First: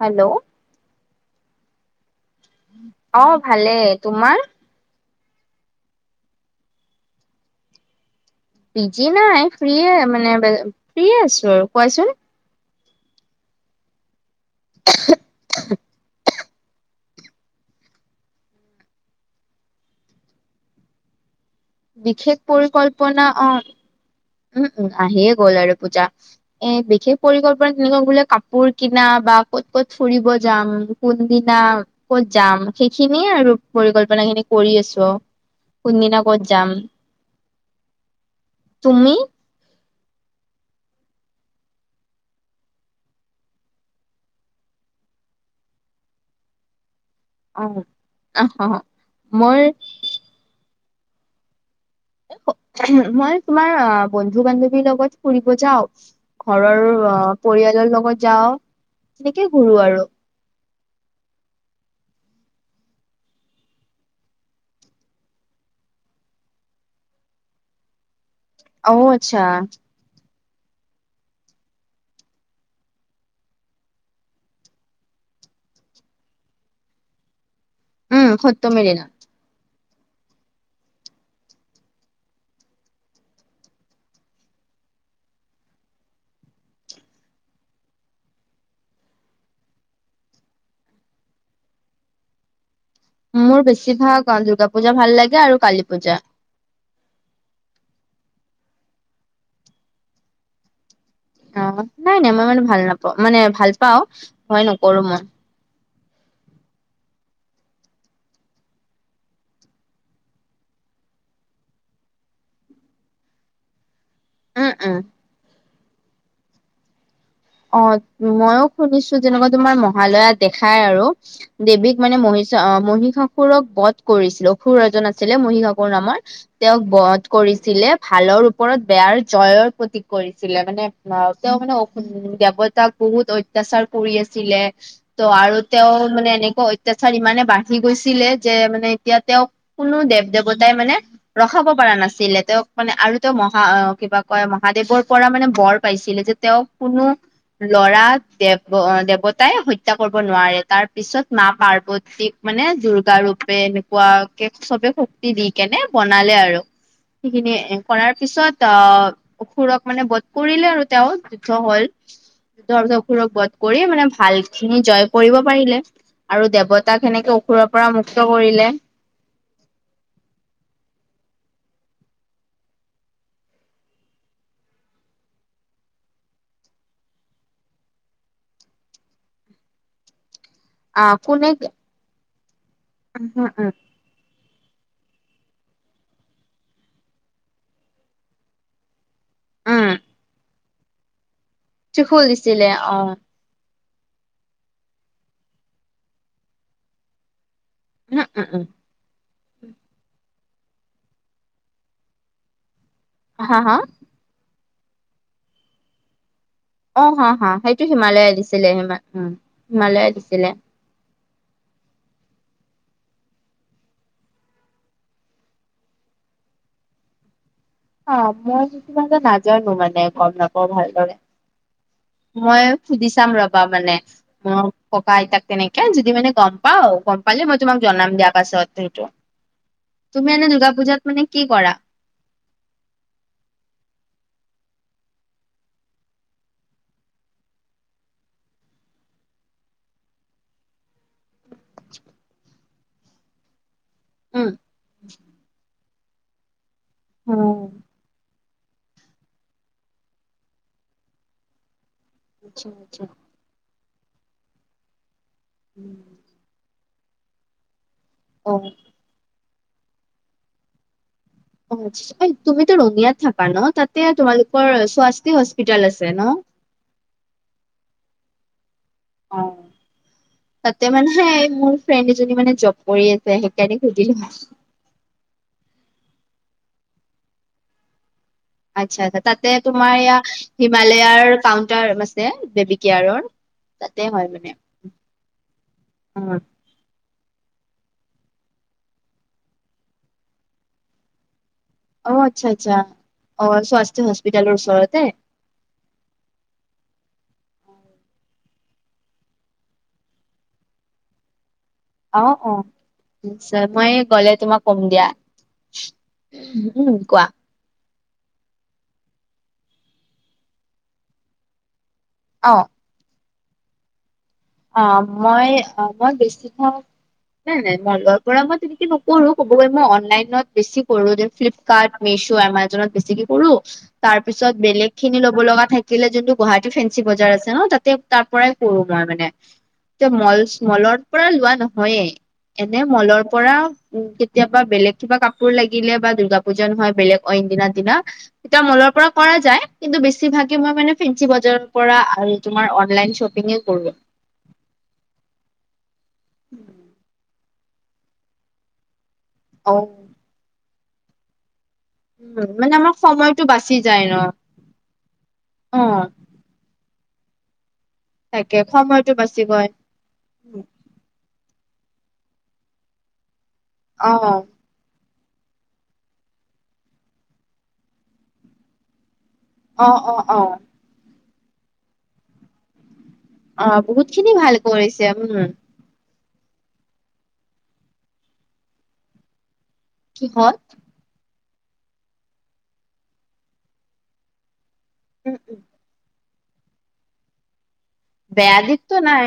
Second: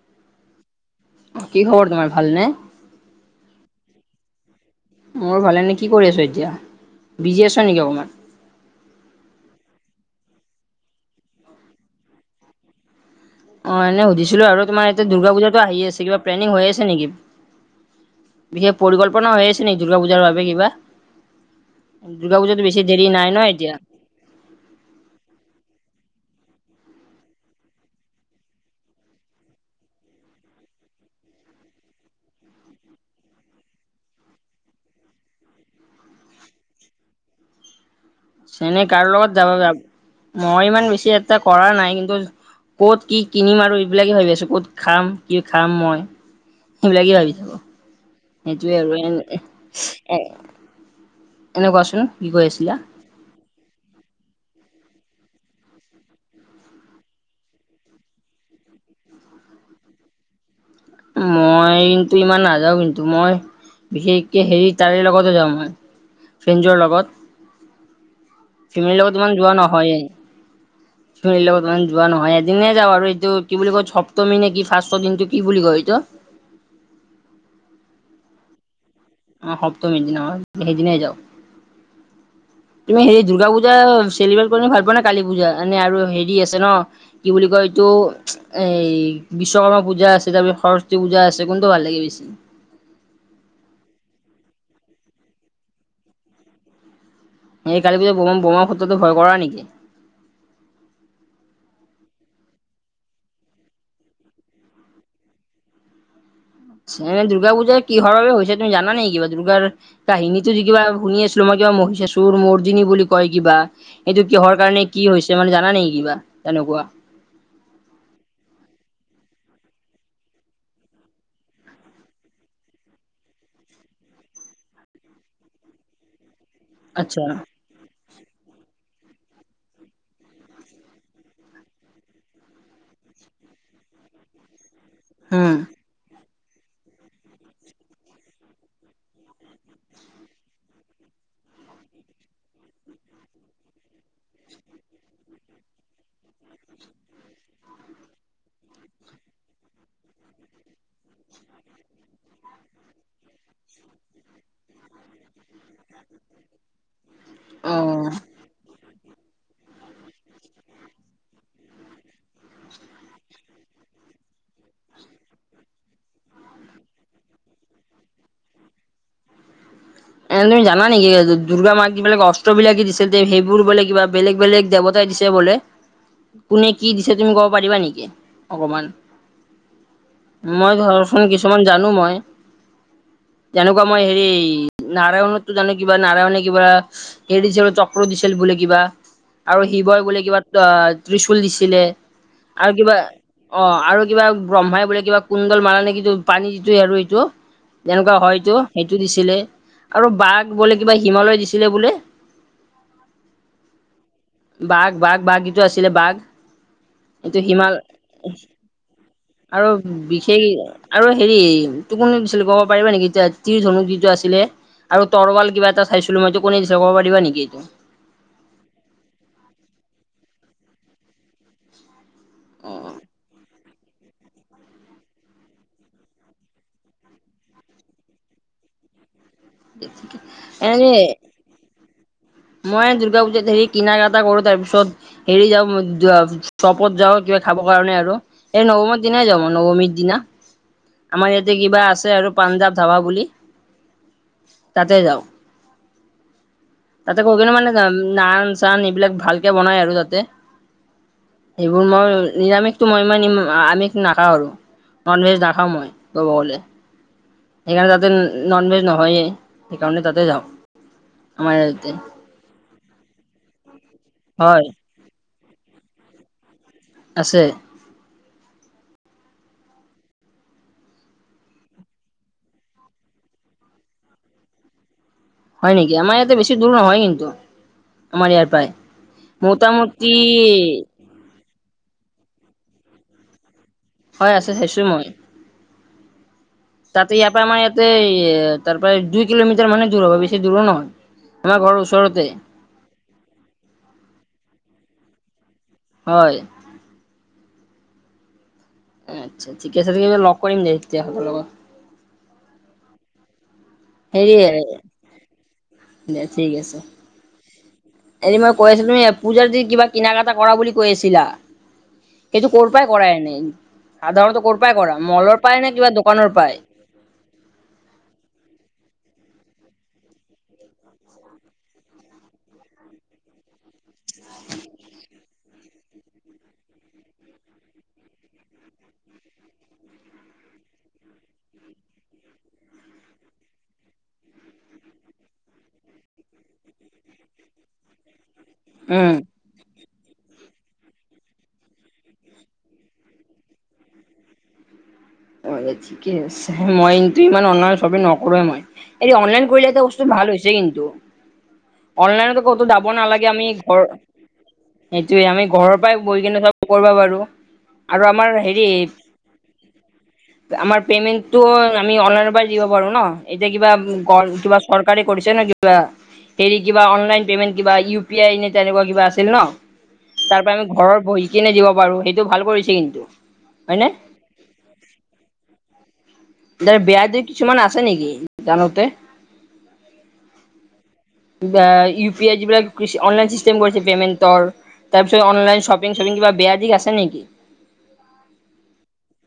Hello কি খবৰ তোমাৰ ভালনে? অ ভালে, তোমাৰ? মোৰ ভালেই কি কৰি আছ এতিয়া, বিজি আছ নেকি অকণমান। বিজি নাই ফ্ৰি মানে ফ্ৰিয়ে আছোঁ আৰু কোৱাচোন। অ এনে সুধিছিলো আৰু তোমাৰ এতিয়া দুৰ্গা পূজাতটো আহি আছে কিবা প্লেনিং হৈ আছে নেকি? বিশেষ পৰিকল্পনা হৈ আছে নি দুৰ্গা পূজাৰ বাবে কিবা। বিশেষ দুৰ্গা পূজাতো বেছি দেৰি নাই নহ এতিয়া। ওহোঁ আহিয়ে গ'ল আৰু আৰু পূজা। এ বিশেষ পৰিকল্পনা তেনেকুৱা বোলে কাপোৰ কিনা বা ক'ত ক'ত ফুৰিব যাম। কোনদিনা ক'ত যাম সেইখিনিয়ে আৰু পৰিকল্পনা খিনি কৰি আছোঁ আও। কোনদিনা ক'ত যাম। এনে কাৰ তুমি লগত যাব মই ইমান বেছি এটা কৰা নাই কিন্তু। ক'ত কি কিনিম আৰু এইবিলাকে ভাবি আছোঁ ক'ত খাম কি খাম মই সেইবিলাকে ভাবিছোঁ। অহ মই এ তুমি কোৱাচোন কি কৰি আছিলা। মই তোমাৰ বন্ধু -বান্ধৱীৰ লগত ফুৰিব যাওঁ। ঘৰৰ অ পৰিয়ালৰ লগত যাওঁ তেনেকে ঘুৰো আৰু। মই কিন্তু ইমান নাযাও কিন্তু মই বিশেষকে হেৰি তাৰে লগতো যাও মই, ফ্ৰেজৰ লগত। অ ফেমিলিৰ লগত ইমান আচ্ছা যোৱা নহয়েই। লগত ইমান যোৱা নহয় এদিনে যাওঁ আৰু এইটো কি বুলি কয় সপ্তমী নে কি ফাৰ্ষ্ট দিনটো কি বুলি কয়। কিয় উম সত্য মেৰেনা। অ সপ্তমী দিনা সেইদিনাই যাওঁ। তুমি হেৰি দুৰ্গা পূজা চেলিব্ৰেট কৰি ভাল পোৱা নে কালী পূজা এনে আৰু হেৰি আছে ন। কি বুলি কয় এইটো এ বিশ্বকৰ্মা পূজা আছে তাৰপিছত সৰস্বতী পূজা আছে কোনটো ভাল লাগে বেছি। মোৰ বেছি ভাগ অ দুৰ্গা পূজা ভাল লাগে আৰু কালী পূজা। এই কালী পূজা বম বোমা শব্দটো ভয় কৰা নেকি? অ নাই নাই মই মানে ভাল নাপাওঁ মানে ভাল পাওঁ হয় নকৰোঁ মই। দুৰ্গা পূজাৰ কিহৰ বাবে হৈছে তুমি জানা নেকি কিবা? দুৰ্গাৰ কাহিনীতো যে কিবা শুনি আছিলো মই কিবা মহিকা চুৰ মৰ্দিনী বুলি কয় কিবা। এইটো কিহৰ উম কাৰণে উম কি হৈছে মানে জানা নে কিবা তেনেকুৱা? অ মইও শুনিছোঁ যেনেকুৱা তোমাৰ মহালয়া দেখাই আৰু দেৱীক মানে মহি মহীষাসুৰক বধ কৰিছিল অসুৰ এজন আছিলে মহীষাসুৰ নামৰ তেওঁক আচ্ছা বধ কৰিছে। ছিলে ভালৰ ওপৰত বেয়াৰ জয়ৰ প্ৰতি কৰিছিলে মানে অ তেওঁ মানে অ দেৱতাক বহুত অত্যাচাৰ কৰি আছিলে ত উম আৰু তেওঁ মানে এনেকুৱা অত্যাচাৰ ইমানে বাঢ়ি গৈছিলে যে মানে এতিয়া তেওঁক কোনো দেৱ দেৱতাই মানে ৰখাব পৰা নাছিলে তেওঁক মানে আৰু তেওঁ মহা কিবা কয় মহাদেৱৰ পৰা মানে বৰ পাইছিলে যে তেওঁক কোনো ল'ৰা দেৱ দেৱতাই হত্যা কৰিব নোৱাৰে। তাৰ পিছত মা পাৰ্বতীক মানে দুৰ্গা ৰূপে এনেকুৱা কে চবে শক্তি দি কেনে বনালে আৰু [unintelligible] সেইখিনি এ অ কৰাৰ পিছত আহ অসুৰক মানে বধ কৰিলে আৰু তেওঁ যুদ্ধ হ'ল। তাৰ পিছত অসুৰক বধ কৰি মানে ভাল খিনি জয় কৰিব পাৰিলে। আৰু দেৱতাক সেনেকে অসুৰৰ পৰা মুক্ত কৰিলে। এনে তুমি জান নেকি দুৰ্গা মাক যিবিলাক অস্ত্ৰবিলাক যে দিছিল তে সেইবোৰ বোলে কিবা বেলেগ বেলেগ দেৱত দিছে বোলে কোনে কি দিছে তুমি ক'ব পাৰিবা নেকি? অকমান মই আহ ধৰাচোন কোনে কিছুমান জানো মই উম উম তেনেকুৱা মই হেৰি নাৰায়ণতো জানো কিবা নাৰায়ণে কিবা হেৰি দিছিলে চক্ৰ দিছিল বোলে কিবা। আৰু উম শিৱই বোলে কিবা ত্ৰিশুল দিছিলে ত্ৰিশূল দিছিলে আৰু কিবা অ অ আৰু কিবা ব্ৰহ্মাই বোলে কিবা কুণ্ডল মাৰা নে কি পানী যিটোৱে আৰু এইটো তেনেকুৱা উম উম হয়তো উম সেইটো দিছিলে আৰু বাঘ বোলে কিবা হিমালয় দিছিলে বোলে। হা হা বাঘ বাঘ বাঘ যিটো আছিলে বাঘ অ হা এইটো হা হিমাল সেইটো হিমালয়ে দিছিলে হিমা উম আৰু হিমালয়ে বিশেষ দিছিলে আৰু হেৰি তো কোনে দিছিল ক'ব পাৰিবা নেকি এতিয়া ত্ৰিধনু যিটো আছিলে? আৰু তৰোৱাল কিবা এটা চাইছিলো মইতো কোনে দিছে ক'ব পাৰিবা নেকি এইটো? অ মই মানে নাজানো মানে গম নাপাওঁ ভালদৰে। মই সুধি চাম ৰবা মানে। মোৰ ককা আইতাক তেনেকে যদি মানে গম পাওঁ গম পালে মই তোমাক জনাম দিয়াৰ পাছত সেইটো। তুমি এনে দুৰ্গা পুজাত মানে কি কৰা? মই দুৰ্গা পূজাত হেৰি কিনা কাটা কৰো। তাৰ পিছত হেৰি যাওঁ মই দিয়া চপত যাওঁ কিবা খাবৰ কাৰণে আৰু। এই নৱমৰ দিনাই যাওঁ নৱমীৰ দিনা। আমাৰ ইয়াতে কিবা আছে আৰু পাঞ্জাৱ ধাবা বুলি উম তাতে যাওঁ। তাতে গৈ কেনে মানে [unintelligible] চান এইবিলাক ভালকে বনাই আৰু তাতে, সেইবোৰ মই আচ্ছা নিৰামিষটো আচ্ছা মই মান নিম আমিষ নাখাওঁ আৰু, নন ভেজ নাখাওঁ মই ক'ব গ'লে। সেইকাৰণে তাতে অ নন ভেজ নহয়েই, সেইকাৰণে তাতে যাওঁ। আমাৰ অ', ইয়াতে তুমিতো ৰঙিয়াত থাকা ন, তাতে হয় তোমালোকৰ স্ৱাস্তি হস্পিতেল আছে ন। আছে। অ'। তাতে মানে সেই মোৰ ফ্ৰেণ্ড এজনী মানে জব কৰি আছে সেইকাৰণে সুধিলো। হয় নেকি, আমাৰ ইয়াতে বেছি দূৰ নহয় কিন্তু আমাৰ ইয়াত। আচ্ছা, আচ্ছা তাতে তোমাৰ এয়া, হিমালেয়াৰ কাউণ্টাৰ মাছ তে বেবিকেয়াৰৰ তাতে হয় মানে, আছে চাইছো মই। অ'। তাতে ইয়াৰ পৰা আমাৰ ইয়াতে, তাৰপৰা দুই কিলোমিটাৰ মানে দূৰ হৱ বেছি দূৰো নহয়। আমা ঘৰৰ ওচ অ', আচ্ছা, আচ্ছা অ', স্বাস্থি হস্পিটালৰ ওচৰতে। হয়। আচ্ছা, আচ্ছা ঠিকে আছে, তেতিয়া লগ কৰিম দে তেতিয়া লগত অ', অ', নিশ্চয় মই গ'লে হেৰি তোমাক কম দিয়া। দে ঠিক আছে। উম কোৱা এৰি মই কৈ আছিলো তুমি পূজাৰ যি কিবা কিনা-কাটা কৰা বুলি কৈ আছিলা, সেইটো অ ক'ৰ পৰাই কৰায়ে নাই ন সাধাৰণতে ক'ৰ পৰাই অ কৰা, মলৰ মই পায় নে কিবা মই দোকানৰ পৰায়। বেছিভাগ নাই, নাই মই লোৱাৰ পৰা মই তেনেকে নকৰো, ক'ব গলে মই অনলাইনত বেছি কৰো যে ফ্লিপ কাৰ্ট, মিছো, এমাজনত বেছিকে কৰো। তাৰপিছত বেলেগ খিনি লব লগা থাকিলে, যোনটো গুৱাহাটী ফেঞ্চি বজাৰ আছে ন তাতে। তাৰপৰাই কৰো মই মানে, তে মল, মলৰ পৰা নহয়েই। এনে মলৰ পৰা উম, কেতিয়াবা বেলেগ কিবা কাপোৰ লাগিলে বা দূৰ্গা পূজা নহয়, বেলেগ অইন দিনা দিনা কেতিয়াবা মলৰ পৰা উম কৰা যায়। কিন্তু বেছি ভাগে, মই মানে ফেঞ্চি বজাৰৰ পৰা আৰু তুমাৰ অনলাইন শ্বপিং কৰো। ঠিকে আছে, মই কিন্তু ইমান অনলাইন শ্বপিং নকৰোৱে মই, এনে অনলাইন অ কৰিলে এ বস্তু ভাল হৈছে কিন্তু। অনলাইনতো উম ক'তো মানে যাব আমাৰ নালাগে, সময়টো আমি বাচি ঘৰ যায় ন সেইটোয়ে আমি ঘৰৰ অ পৰাই বহি কিনে চব কৰিবা পাৰো। আৰু আমাৰ তাকে হেৰি সময়টো বাছি বৈ আমাৰ পেমেন্টটো আমি অনলাইনৰ পৰা দিব পাৰো, ন এতিয়া কিবা অ গণ কিবা চৰকাৰে কৰিছে ন কিবা, হেৰি কিবা অনলাইন পে'মেণ্ট কিবা ইউ পি আই নে তেনেকুৱা কিবা আছিল ন? অ অ অ তাৰপৰা আমি ঘৰত বহি কিনে দিব পাৰো, সেইটো ভাল কৰিছে কিন্তু। অ', হয়নে বহুত খিনি ভাল কৰিছে উম। এ বেয়া দিশ কিছুমান আছে নেকি, জানোতে কিহত? ইউ পি আই যিবিলাক অনলাইন চিষ্টেম কৰিছে পেমেণ্টৰ। তাৰপিছত উম অনলাইন শ্বপিং-টপিং কিবা বেয়া দিশ আছে নেকি? বেয়া দিশটো নাই,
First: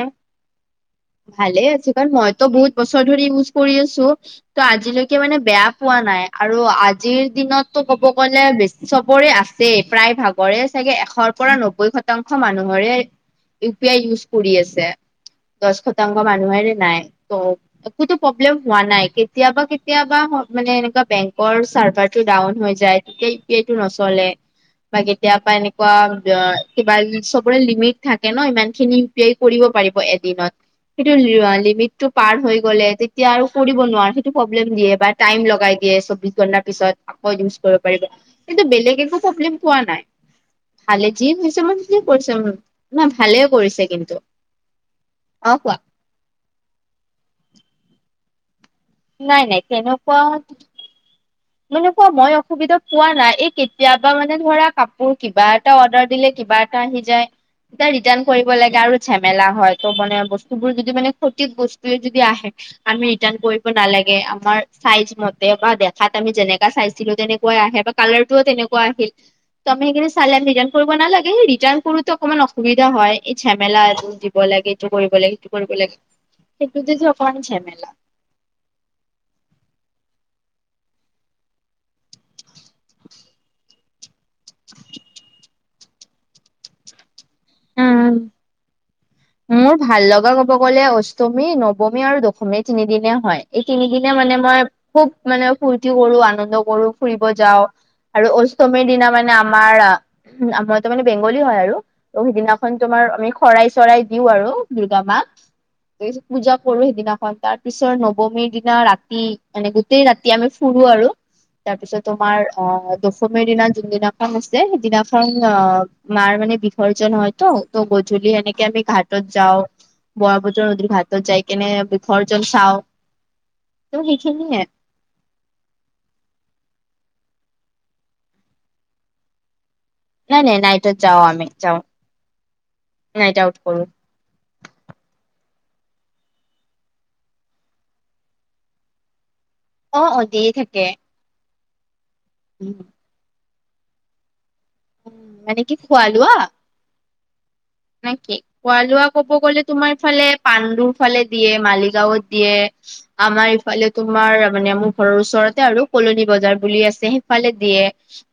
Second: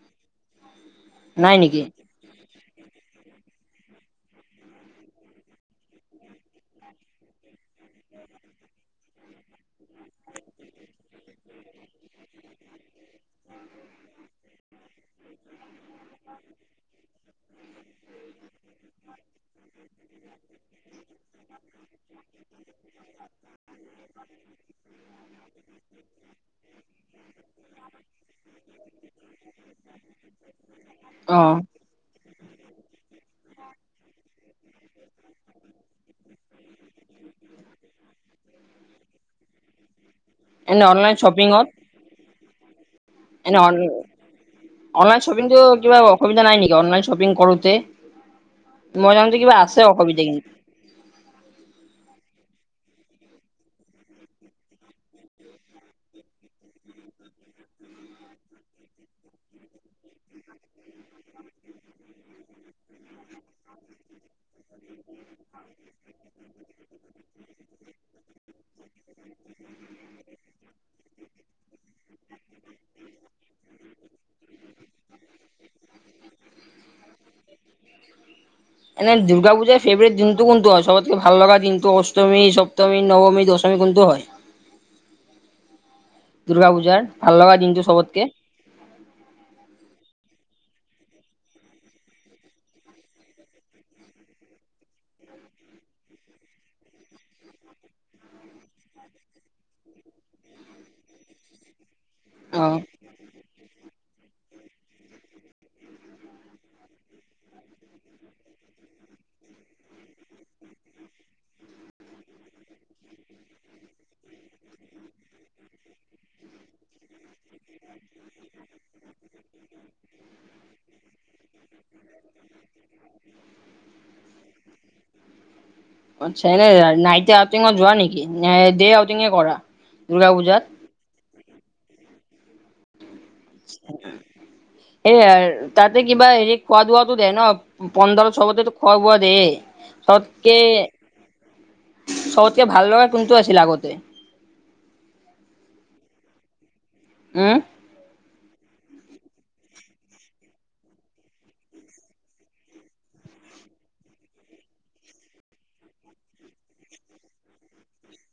নাই ভালে নেকি আছে, কাৰণ মই তো বহুত বছৰ ধৰি ইউজ কৰি আছো। ত' আজিলৈকে মানে বেয়া পোৱা নাই, আৰু আজিৰ দিনতটো ক'ব গলে বেছ চবৰে আছে, প্ৰায় ভাগৰে চাগে এশৰ পৰা নব্বৈ শতাংশ মানুহৰে। ইউ পি আই ইউজ কৰি আছে দহ শতাংশ মানুহেৰে নাই ত একোটো প্ৰব্লেম হোৱা নাই কেতিয়াবা কেতিয়াবা মানে এনেকোৱা বেংকৰ চাৰ্ভাৰ। টো ডাউন হৈ যায় সেই এইটো নচলে বা কেতিয়াবা এনেকুৱা কিবা চবৰে লিমিট থাক ইমান খিনি পে কৰিব পাৰিব এদিনত কিন্তু অ লিমিট টো পাৰ হৈ গ'লে তেতিয়া আৰু কৰিব নোৱাৰে সেইটো প্ৰব্লেম দিয়ে বা টাইম লগাই দিয়ে চৌবিশ ঘন্টাৰ পিছত। পাৰিব কিন্তু বেলেগ একো প্ৰব্লেম পোৱা নাই এনে ভালে অনলাইন যি হৈছে শ্বপিঙত ম কৰিছে ন ভালে এনে কৰিছে কিন্তু অনলাইন অ শপিংটো কোৱা কিবা অসুবিধা নাই নেকি অনলাইন শ্বপিং কৰোতে? মই যাওঁতে নাই কিবা নাই আছে অসুবিধা তেনেকুৱা কিন্তু! মানে কোৱা মই অসুবিধা পোৱা নাই এই কেতিয়াবা মানে ধৰা কাপোৰ কিবা কিবা এটা অৰ্ডাৰ দিলে কিবা এটা আহি যায়। ৰিটাৰ্ণ কৰিব লাগে আৰু ঝেমেলা হয় ত মানে বস্তুবোৰ যদি মানে ক্ষতি বস্তুয়ে যদি আহে আমি ৰিটাৰ্ণ কৰিব নালাগে আমাৰ চাইজ মতে বা দেখাত আমি যেনেকা চাইজ দিলোঁ তেনেকুৱাই আহে বা কালাৰটোও তেনেকুৱা আহিল ত আমি সেইখিনি চালে ৰিটাৰ্ণ কৰিব নালাগে সেই ৰিটাৰ্ণ কৰোতে অকণমান অসুবিধা হয় এই ঝেমেলা আৰু ব লাগে ইটো কৰিব লাগে ইটো কৰিব লাগে সেইটো তেটো অকমান ঝেমেলা। এনে দুৰ্গা পূজাৰ ফেভৰেট দিনটো কোনটো হয়? চবতকে ভাল লগা দিনটো অষ্টমী সপ্তমী নৱমী দশমী কোনটো হয়? [inaudible] দুৰ্গা পূজাৰ ভাল লগা দিনটো উম চবতকে মোৰ ভাল লগা ক'ব গ'লে অষ্টমী নৱমী আৰু দশমী তিনিদিনে হয় এই তিনিদিনে মানে মই খুব মানে ফূৰ্তি কৰো আনন্দ কৰো ফুৰিব যাও। আৰু অষ্টমীৰ দিনা মানে আমাৰ আমাৰ তাৰ মানে বেংগলী হয় আৰু ত অ সিদিনাখন তোমাৰ আমি শৰাই চৰাই দিও আৰু দুৰ্গা মাক পূজা কৰো সিদিনাখন তাৰ পিছত নৱমীৰ দিনা ৰাতি এনেকে গোটেই ৰাতি আমি ফুৰো আৰু। তাৰপিছত তোমাৰ আ দশমীৰ দিনা যোনদিনাখন আছে সেইদিনাখন আ মাৰ মানে সৰ্জন হয় ত ত গধূলি এনেকে আমি ঘাটত যাওঁ। বৰ বজৰ নদীৰ ঘাটত যাই কেনে বিসৰ্জন চাও ত সেইখিনিয়ে। আচ্ছা এনে নাইট আউটিঙত যোৱা নেকি নে দে আউটিং কৰা? দুৰ্গা নাই নাই পূজাত নাইটত যাওঁ আমি যাওঁ নাইট আউট কৰো। এয়া তাতে কিবা হেৰি খোৱা দুৱাতো দে ন পোন্ধৰ চবতেটো খোৱা বোৱা দেয়ে। অ অ দিয়ে থাকে। চবতকে উম ভাল লগা কোনটো আছিল আগতে? মানে কি খোৱা লোৱা উম নে কি খোৱা লোৱা ক'ব গ'লে তোমাৰ ফালে পাণ্ডুৰ ফালে দিয়ে মালিগাঁওত দিয়ে। আমাৰ ইফালে তোমাৰ মানে মোৰ ঘৰৰ ওচৰতে আৰু কলনি বজাৰ বুলি আছে সেইফালে দিয়ে।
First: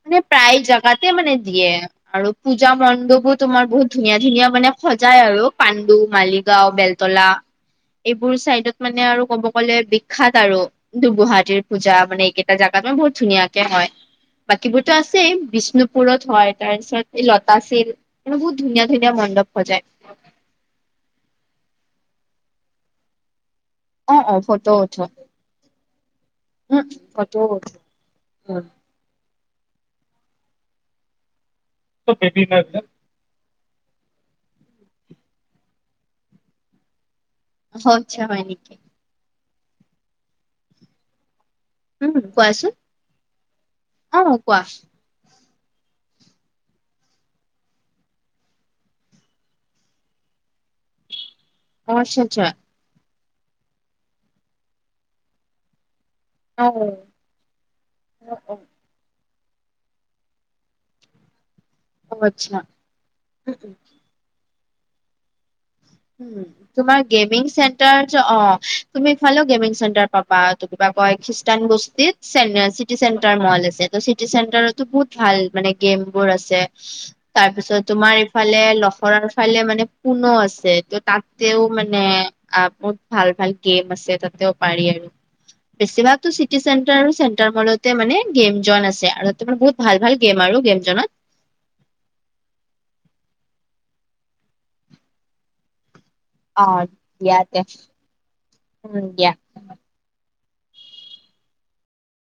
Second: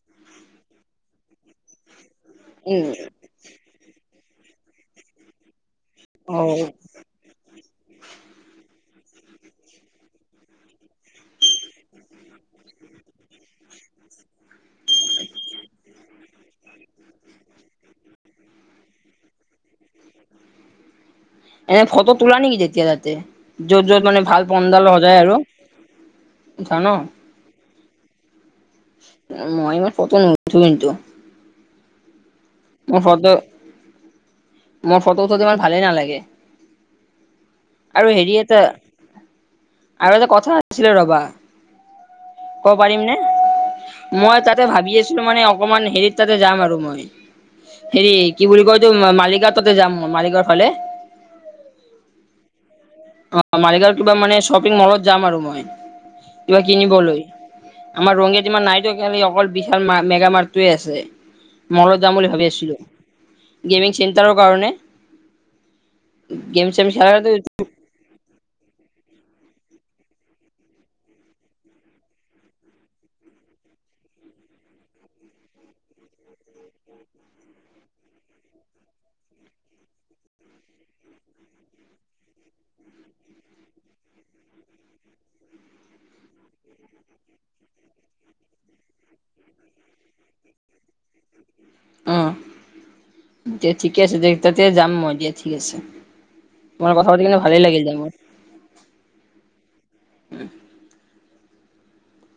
মানে প্ৰায় জাগাতে মানে দিয়ে আৰু পুজা উম মণ্ডপো তোমাৰ বহুত ধুনীয়া ধুনীয়া মানে সজাই আৰু পাণ্ডু, অ মালিগাঁও, বেল তলা এইবোৰ চাইডত মানে আৰু ক'ব গলে বিখ্যাত আৰু। গুৱাহাটীৰ পূজা মানে এইকেইটা জাগাত বহুত ধুনীয়াকে হয়। বাকীবোৰটো আছে বিষ্ণুপুৰত হয় তাৰপিছত এই লতাশিল বহুত ধুনীয়া ধুনীয়া মণ্ডপ সজায়। এনে ফটো তোলা নেকি যেতিয়া তাতে। য'ত য'ত অ মানে অ ভাল ফটো পনডল উঠো সযায় আৰু উম যান [unintelligible] মই ইমান ফটো নুঠো কিন্তু। বেবি [unintelligible] সদায় মোৰ ফটোটো ইমান ভালেই নালাগে আৰু আচ্ছা হেৰি হয় এটা নেকি আৰু এটা কথা আচ্ছিলে ৰবা। উম খোৱাইছ ক'ব পাৰিম নে মই তাতে ভাবি আছিলোঁ মানে অকমান হেৰিত তাতে যাম আৰু মই। হেৰি কি বুলি কয় তো মালিগাঁৱ তাতে যাম মালিগাঁৱৰ ফালে। অ আচ্ছা আচ্ছা। অ মালিগাঁৱৰ কিবা মানে শ্বপিং মলত যাম আৰু মই। কিবা অ কিনিবলৈ আমাৰ অ ৰঙিয়াত ইমান নাইটো খালি অকল বিশাল মাৰ্গ মেগা মাৰ্গটোৱে আছে। ময়ো যাম অ বুলি ভাবি আচ্ছা আছিলোঁ গেমিং চেণ্টাৰৰ কাৰণে। উম গেম চেম তোমাৰ খেলা গেমিং চেণ তাৰপিছত অ তুমিফালেও গেমিং চেণ্টাৰ পাবা কিবা কয় খ্ৰীষ্টান বস্তীত। চেণ্টাৰ চিটি চেণ্টাৰ মল আছে চিটি চেণ্টাৰটো বহুত ভাল মানে গেমবোৰ আছে। তাৰ পিছত তোমাৰ ইফালে লখৰাৰ ফালে মানে পুনো আছে। তাতেও মানে অ বহুত ভাল ভাল গেম আছে তাতেও পাৰি আৰু। বেছিভাগটো চিটি চেণ্টাৰ আৰু চেণ্টাৰ মলতে মানে গেম জন আছে আৰু ততে বহুত ভাল ভাল গেম আৰু গেম জনত। উম। দে ঠিকে আছে দে তাতে যাম মই দিয়া ঠিক আছে। অ তোমাৰ লগত কথা পাতি দিয়া কেনে তে ভালেই লাগিল দে মোৰ। উম দিয়া।